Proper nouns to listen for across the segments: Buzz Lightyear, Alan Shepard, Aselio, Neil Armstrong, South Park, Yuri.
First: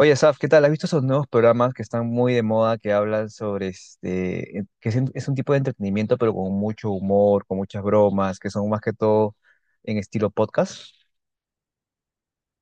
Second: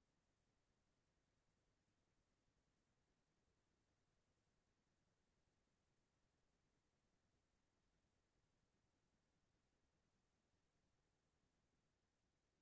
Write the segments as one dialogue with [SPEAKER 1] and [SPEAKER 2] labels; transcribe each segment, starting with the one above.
[SPEAKER 1] Oye, Saf, ¿qué tal? ¿Has visto esos nuevos programas que están muy de moda, que hablan sobre que es un tipo de entretenimiento, pero con mucho humor, con muchas bromas, que son más que todo en estilo podcast?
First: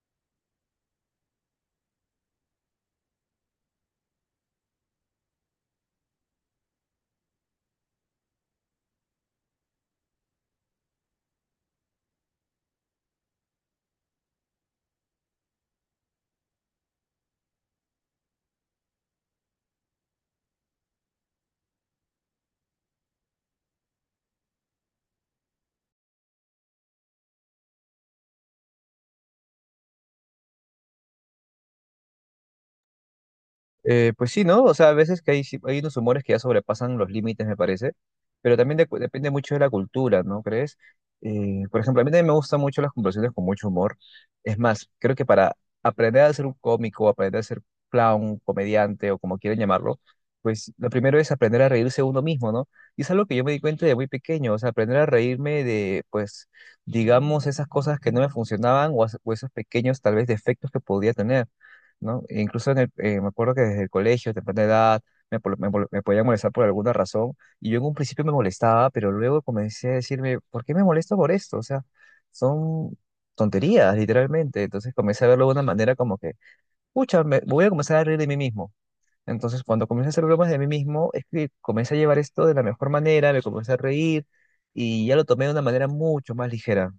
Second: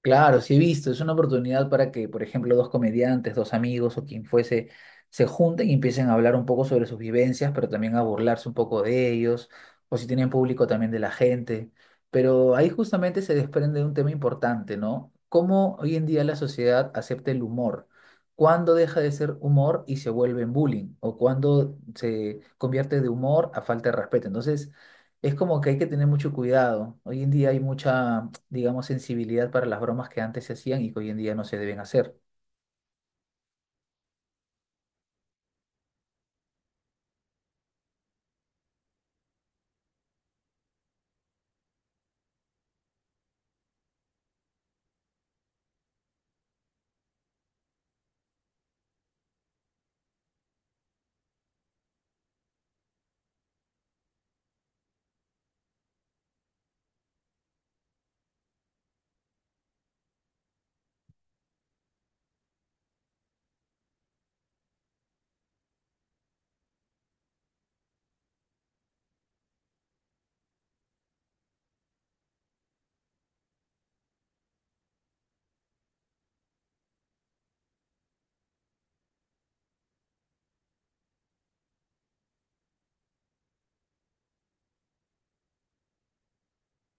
[SPEAKER 2] Claro, sí he visto, es una oportunidad para que, por ejemplo, dos comediantes, dos amigos o quien fuese, se junten y empiecen a hablar un poco sobre sus vivencias, pero también a burlarse un poco de ellos, o si tienen público también de la gente. Pero ahí justamente se desprende un tema importante, ¿no? ¿Cómo hoy en día la sociedad acepta el humor? ¿Cuándo deja de ser humor y se vuelve en bullying? ¿O cuándo se convierte de humor a falta de respeto? Entonces, es como que hay que tener mucho cuidado. Hoy en día hay mucha, digamos, sensibilidad para las bromas que antes se hacían y que hoy en día no se deben hacer.
[SPEAKER 1] Pues sí, ¿no? O sea, a veces que hay unos humores que ya sobrepasan los límites, me parece, pero también depende mucho de la cultura, ¿no crees? Por ejemplo, a mí también me gustan mucho las conversaciones con mucho humor. Es más, creo que para aprender a ser un cómico, aprender a ser clown, comediante o como quieran llamarlo, pues lo primero es aprender a reírse uno mismo, ¿no? Y es algo que yo me di cuenta de muy pequeño, o sea, aprender a reírme de, pues, digamos, esas cosas que no me funcionaban o esos pequeños, tal vez, defectos que podía tener. ¿No? E incluso en me acuerdo que desde el colegio, temprana edad, me podía molestar por alguna razón y yo en un principio me molestaba, pero luego comencé a decirme, ¿por qué me molesto por esto? O sea, son tonterías, literalmente. Entonces comencé a verlo de una manera como que, pucha, me voy a comenzar a reír de mí mismo. Entonces cuando comencé a hacer bromas de mí mismo, es que comencé a llevar esto de la mejor manera, me comencé a reír y ya lo tomé de una manera mucho más ligera.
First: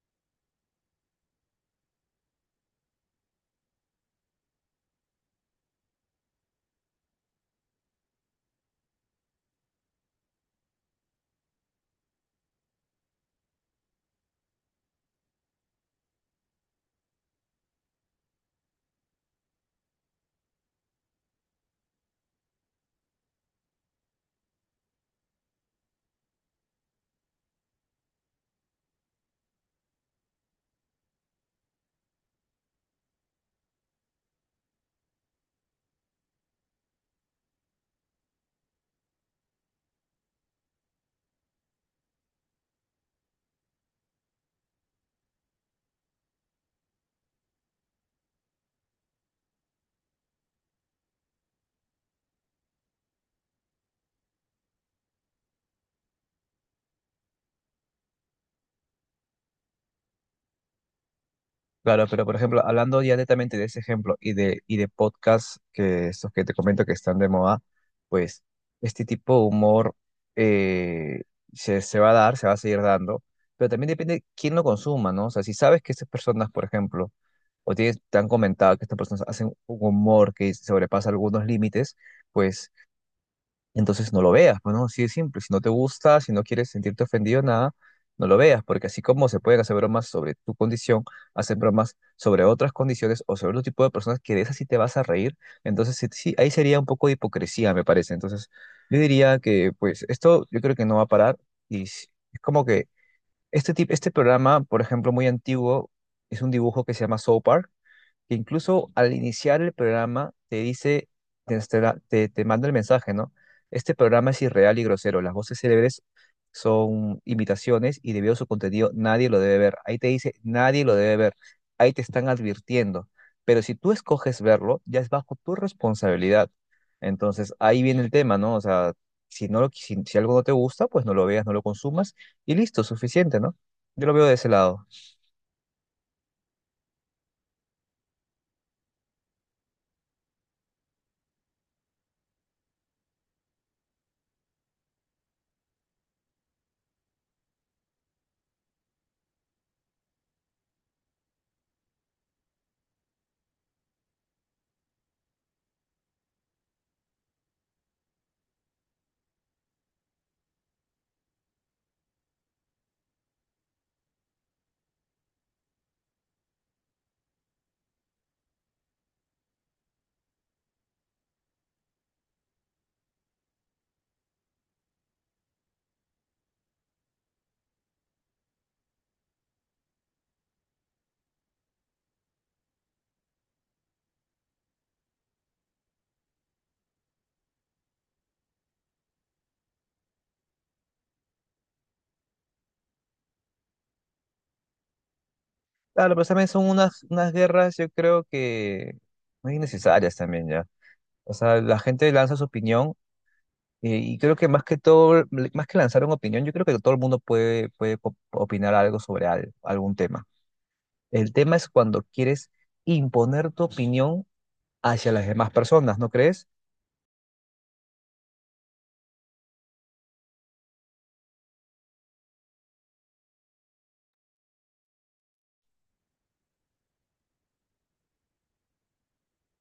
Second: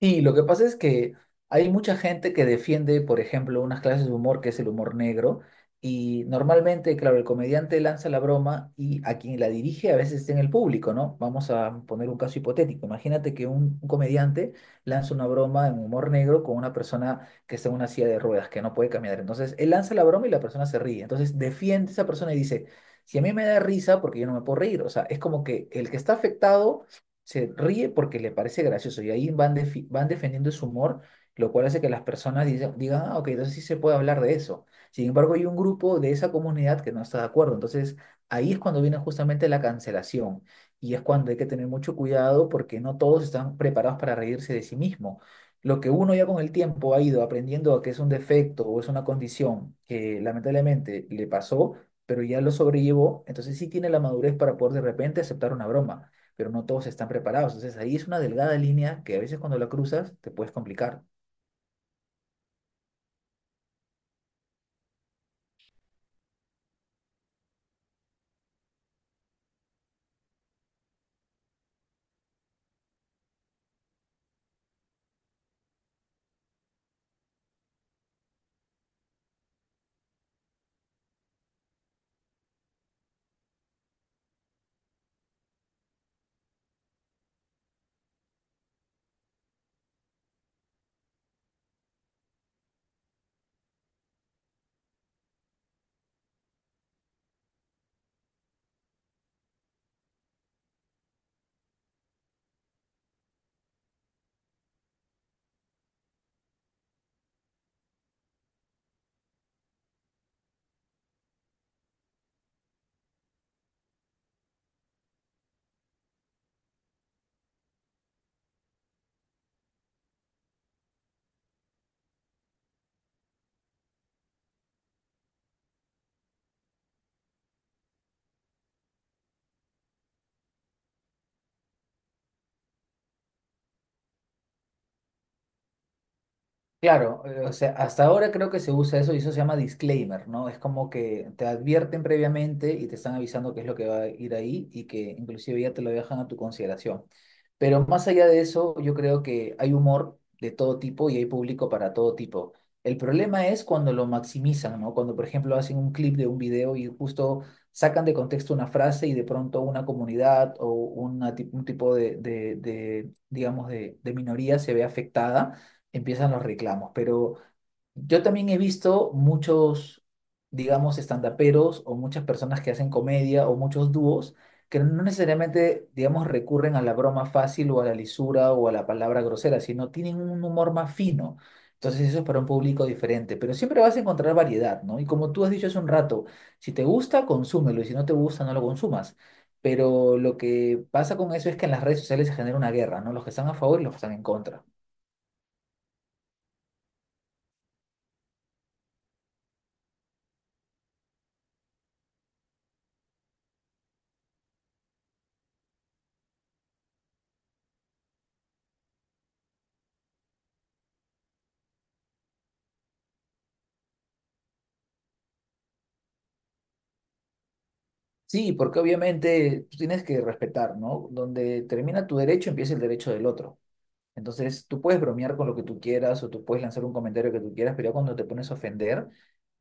[SPEAKER 2] Sí, lo que pasa es que hay mucha gente que defiende, por ejemplo, unas clases de humor que es el humor negro, y normalmente, claro, el comediante lanza la broma y a quien la dirige a veces está en el público, ¿no? Vamos a poner un caso hipotético. Imagínate que un comediante lanza una broma en humor negro con una persona que está en una silla de ruedas, que no puede caminar. Entonces, él lanza la broma y la persona se ríe. Entonces, defiende a esa persona y dice, si a mí me da risa, porque yo no me puedo reír. O sea, es como que el que está afectado se ríe porque le parece gracioso y ahí van, van defendiendo su humor, lo cual hace que las personas digan, ah, ok, entonces sí se puede hablar de eso. Sin embargo, hay un grupo de esa comunidad que no está de acuerdo. Entonces, ahí es cuando viene justamente la cancelación y es cuando hay que tener mucho cuidado porque no todos están preparados para reírse de sí mismo. Lo que uno ya con el tiempo ha ido aprendiendo que es un defecto o es una condición que lamentablemente le pasó, pero ya lo sobrellevó, entonces sí tiene la madurez para poder de repente aceptar una broma, pero no todos están preparados. Entonces ahí es una delgada línea que a veces cuando la cruzas te puedes complicar.
[SPEAKER 1] Claro, pero por ejemplo, hablando ya netamente de ese ejemplo y de podcasts que estos que te comento que están de moda, pues este tipo de humor, eh, se va a dar, se va a seguir dando, pero también depende quién lo consuma, ¿no? O sea, si sabes que estas personas, por ejemplo, te han comentado que estas personas hacen un humor que sobrepasa algunos límites, pues entonces no lo veas, pues, ¿no? Así de simple. Si no te gusta, si no quieres sentirte ofendido, nada, no lo veas, porque así como se pueden hacer bromas sobre tu condición, hacen bromas sobre otras condiciones o sobre otro tipo de personas que de esas sí te vas a reír. Entonces sí, sí, ahí sería un poco de hipocresía, me parece. Entonces yo diría que, pues, esto yo creo que no va a parar y s- es como que este tipo, este programa, por ejemplo, muy antiguo, es un dibujo que se llama South Park, que incluso al iniciar el programa te dice, te, te manda el mensaje, ¿no? Este programa es irreal y grosero, las voces célebres son imitaciones y debido a su contenido nadie lo debe ver. Ahí te dice, nadie lo debe ver, ahí te están advirtiendo, pero si tú escoges verlo, ya es bajo tu responsabilidad. Entonces ahí viene el tema, ¿no? O sea, si algo no te gusta, pues no lo veas, no lo consumas y listo, suficiente, ¿no? Yo lo veo de ese lado.
[SPEAKER 2] Claro, o sea, hasta ahora creo que se usa eso y eso se llama disclaimer, ¿no? Es como que te advierten previamente y te están avisando qué es lo que va a ir ahí y que inclusive ya te lo dejan a tu consideración. Pero más allá de eso, yo creo que hay humor de todo tipo y hay público para todo tipo. El problema es cuando lo maximizan, ¿no? Cuando, por ejemplo, hacen un clip de un video y justo sacan de contexto una frase y de pronto una comunidad o un tipo de, digamos, de minoría se ve afectada, empiezan los reclamos. Pero yo también he visto muchos, digamos, estandaperos o muchas personas que hacen comedia o muchos dúos que no necesariamente, digamos, recurren a la broma fácil o a la lisura o a la palabra grosera, sino tienen un humor más fino. Entonces eso es para un público diferente, pero siempre vas a encontrar variedad, ¿no? Y como tú has dicho hace un rato, si te gusta, consúmelo y si no te gusta, no lo consumas. Pero lo que pasa con eso es que en las redes sociales se genera una guerra, ¿no? Los que están a favor y los que están en contra.
[SPEAKER 1] Claro, pero también son unas guerras, yo creo que muy innecesarias también ya. O sea, la gente lanza su opinión, y creo que más que todo, más que lanzar una opinión, yo creo que todo el mundo puede opinar algo sobre algún tema. El tema es cuando quieres imponer tu opinión hacia las demás personas, ¿no crees?
[SPEAKER 2] Sí, porque obviamente tú tienes que respetar, ¿no? Donde termina tu derecho, empieza el derecho del otro. Entonces, tú puedes bromear con lo que tú quieras o tú puedes lanzar un comentario que tú quieras, pero ya cuando te pones a ofender,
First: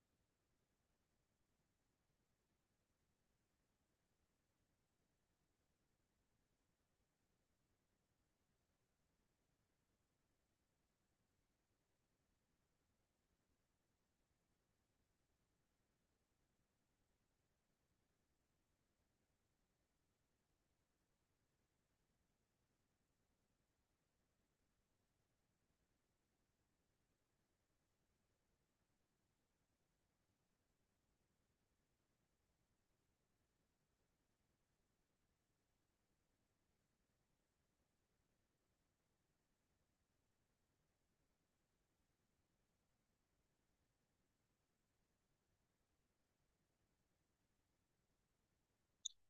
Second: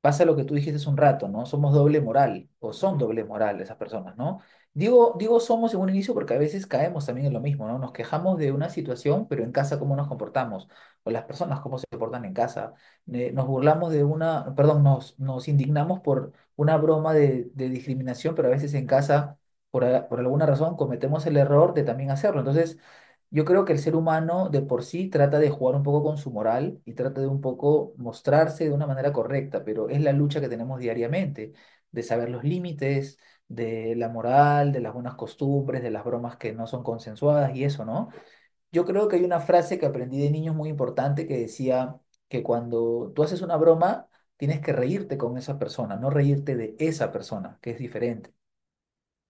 [SPEAKER 2] pasa lo que tú dijiste hace un rato, ¿no? Somos doble moral o son doble moral esas personas, ¿no? Digo, digo somos en un inicio porque a veces caemos también en lo mismo, ¿no? Nos quejamos de una situación, pero en casa cómo nos comportamos o las personas cómo se comportan en casa. Nos burlamos de una, perdón, nos indignamos por una broma de discriminación, pero a veces en casa, por alguna razón, cometemos el error de también hacerlo. Entonces, yo creo que el ser humano de por sí trata de jugar un poco con su moral y trata de un poco mostrarse de una manera correcta, pero es la lucha que tenemos diariamente, de saber los límites, de la moral, de las buenas costumbres, de las bromas que no son consensuadas y eso, ¿no? Yo creo que hay una frase que aprendí de niños muy importante que decía que cuando tú haces una broma, tienes que reírte con esa persona, no reírte de esa persona, que es diferente.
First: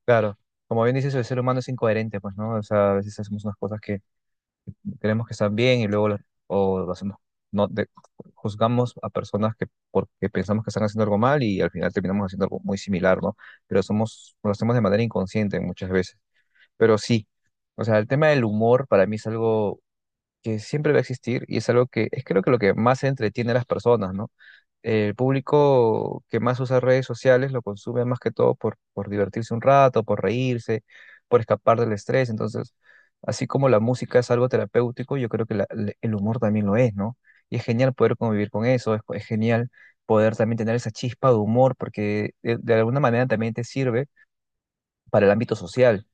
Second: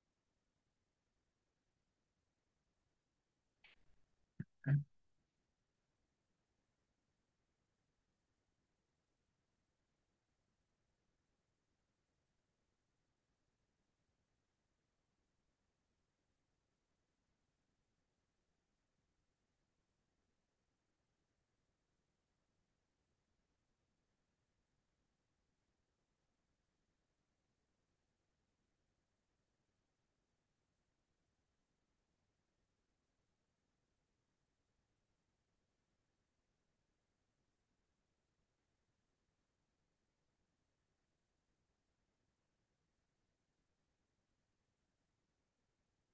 [SPEAKER 1] Claro, como bien dices, el ser humano es incoherente, pues, ¿no? O sea, a veces hacemos unas cosas que queremos que están bien y luego la- o lo hacemos, no, de- juzgamos a personas que porque pensamos que están haciendo algo mal y al final terminamos haciendo algo muy similar, ¿no? Pero somos, lo hacemos de manera inconsciente muchas veces. Pero sí, o sea, el tema del humor para mí es algo que siempre va a existir y es algo que es, creo que lo que más entretiene a las personas, ¿no? El público que más usa redes sociales lo consume más que todo por divertirse un rato, por reírse, por escapar del estrés. Entonces, así como la música es algo terapéutico, yo creo que el humor también lo es, ¿no? Y es genial poder convivir con eso, es genial poder también tener esa chispa de humor, porque de alguna manera también te sirve para el ámbito social,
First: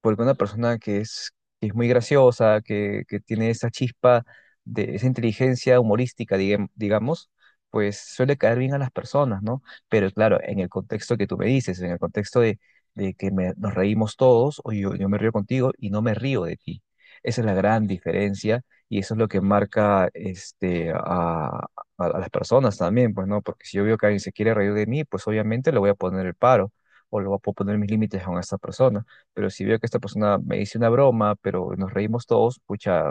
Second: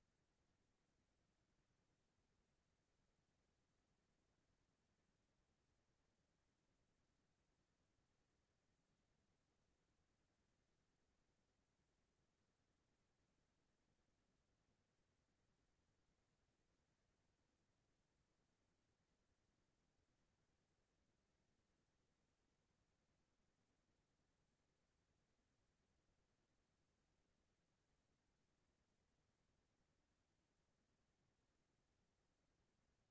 [SPEAKER 1] porque una persona que es muy graciosa, que tiene esa chispa de esa inteligencia humorística, digamos, pues suele caer bien a las personas, ¿no? Pero claro, en el contexto que tú me dices, en el contexto de, nos reímos todos, yo me río contigo y no me río de ti. Esa es la gran diferencia y eso es lo que marca a las personas también, pues, ¿no? Porque si yo veo que alguien se quiere reír de mí, pues obviamente le voy a poner el paro o le voy a poner mis límites a esa persona. Pero si veo que esta persona me dice una broma, pero nos reímos todos, pucha,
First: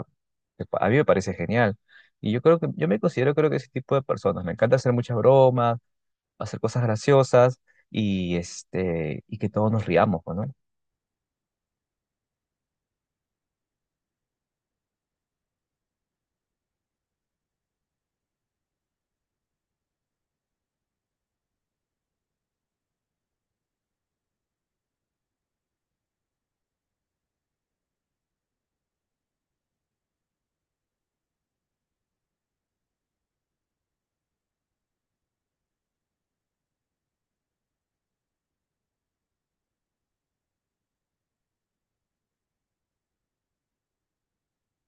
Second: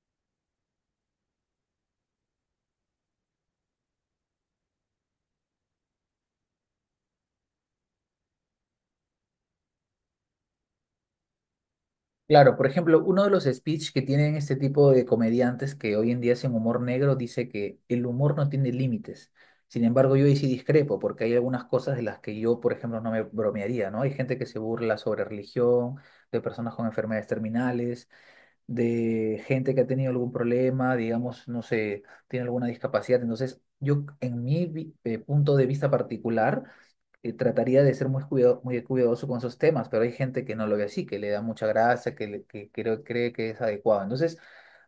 [SPEAKER 1] a mí me parece genial. Y yo creo que, yo me considero creo que ese tipo de personas. Me encanta hacer muchas bromas, hacer cosas graciosas y que todos nos riamos, pues, ¿no?
[SPEAKER 2] Claro, por ejemplo, uno de los speech que tienen este tipo de comediantes que hoy en día hacen humor negro dice que el humor no tiene límites. Sin embargo, yo ahí sí discrepo, porque hay algunas cosas de las que yo, por ejemplo, no me bromearía, ¿no? Hay gente que se burla sobre religión, de personas con enfermedades terminales, de gente que ha tenido algún problema, digamos, no sé, tiene alguna discapacidad. Entonces, yo, en mi punto de vista particular, trataría de ser muy cuidado, muy cuidadoso con esos temas, pero hay gente que no lo ve así, que le da mucha grasa, que cree que es adecuado. Entonces,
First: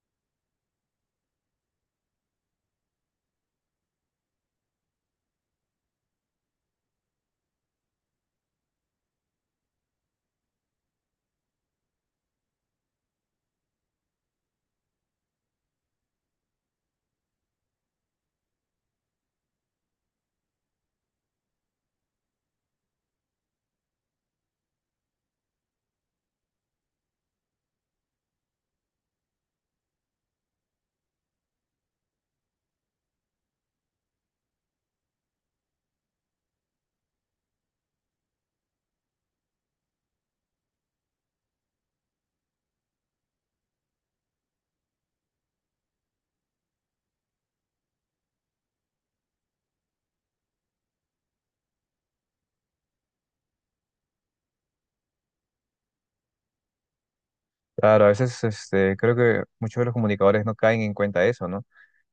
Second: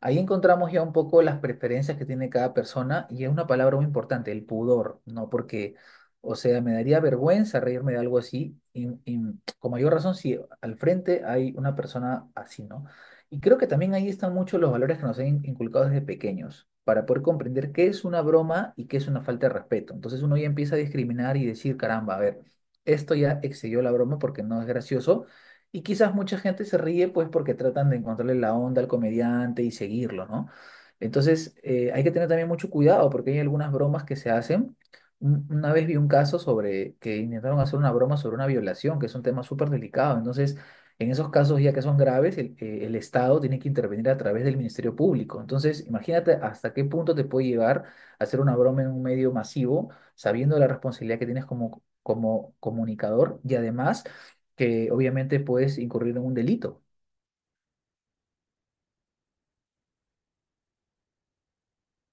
[SPEAKER 2] ahí encontramos ya un poco las preferencias que tiene cada persona y es una palabra muy importante, el pudor, ¿no? Porque, o sea, me daría vergüenza reírme de algo así y con mayor razón si al frente hay una persona así, ¿no? Y creo que también ahí están muchos los valores que nos han inculcado desde pequeños, para poder comprender qué es una broma y qué es una falta de respeto. Entonces uno ya empieza a discriminar y decir, caramba, a ver, esto ya excedió la broma porque no es gracioso. Y quizás mucha gente se ríe pues porque tratan de encontrarle la onda al comediante y seguirlo, ¿no? Entonces hay que tener también mucho cuidado porque hay algunas bromas que se hacen. Una vez vi un caso sobre que intentaron hacer una broma sobre una violación, que es un tema súper delicado. Entonces, en esos casos, ya que son graves, el Estado tiene que intervenir a través del Ministerio Público. Entonces, imagínate hasta qué punto te puede llevar a hacer una broma en un medio masivo, sabiendo la responsabilidad que tienes como comunicador y además que obviamente puedes incurrir en un delito.
[SPEAKER 1] Claro, a veces creo que muchos de los comunicadores no caen en cuenta de eso, ¿no?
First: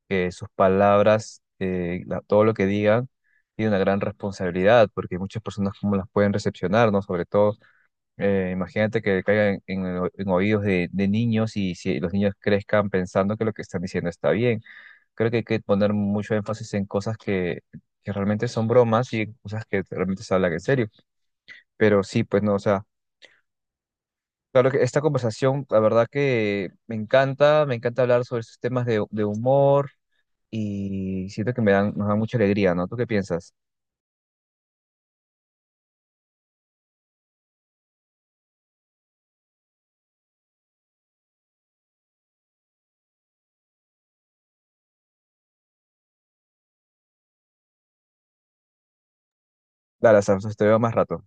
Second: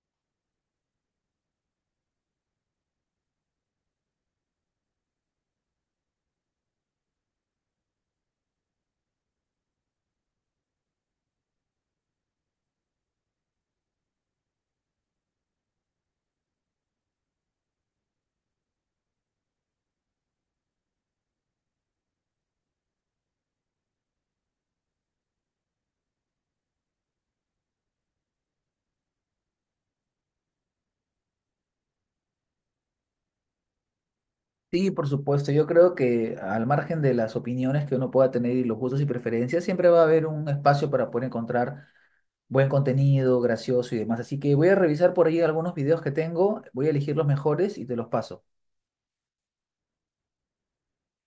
[SPEAKER 1] Que sus palabras, todo lo que digan, tiene una gran responsabilidad, porque muchas personas cómo las pueden recepcionar, ¿no? Sobre todo, imagínate que caiga en oídos de niños, y si los niños crezcan pensando que lo que están diciendo está bien. Creo que hay que poner mucho énfasis en cosas que realmente son bromas y en cosas que realmente se hablan en serio. Pero sí, pues no, o sea, claro que esta conversación, la verdad que me encanta hablar sobre estos temas de humor y siento que me dan, nos dan mucha alegría, ¿no? ¿Tú qué piensas?
[SPEAKER 2] Sí, por supuesto. Yo creo que al margen de las opiniones que uno pueda tener y los gustos y preferencias, siempre va a haber un espacio para poder encontrar buen contenido, gracioso y demás. Así que voy a revisar por ahí algunos videos que tengo, voy a elegir los mejores y te los paso.
[SPEAKER 1] Dale, Sam, te veo más rato.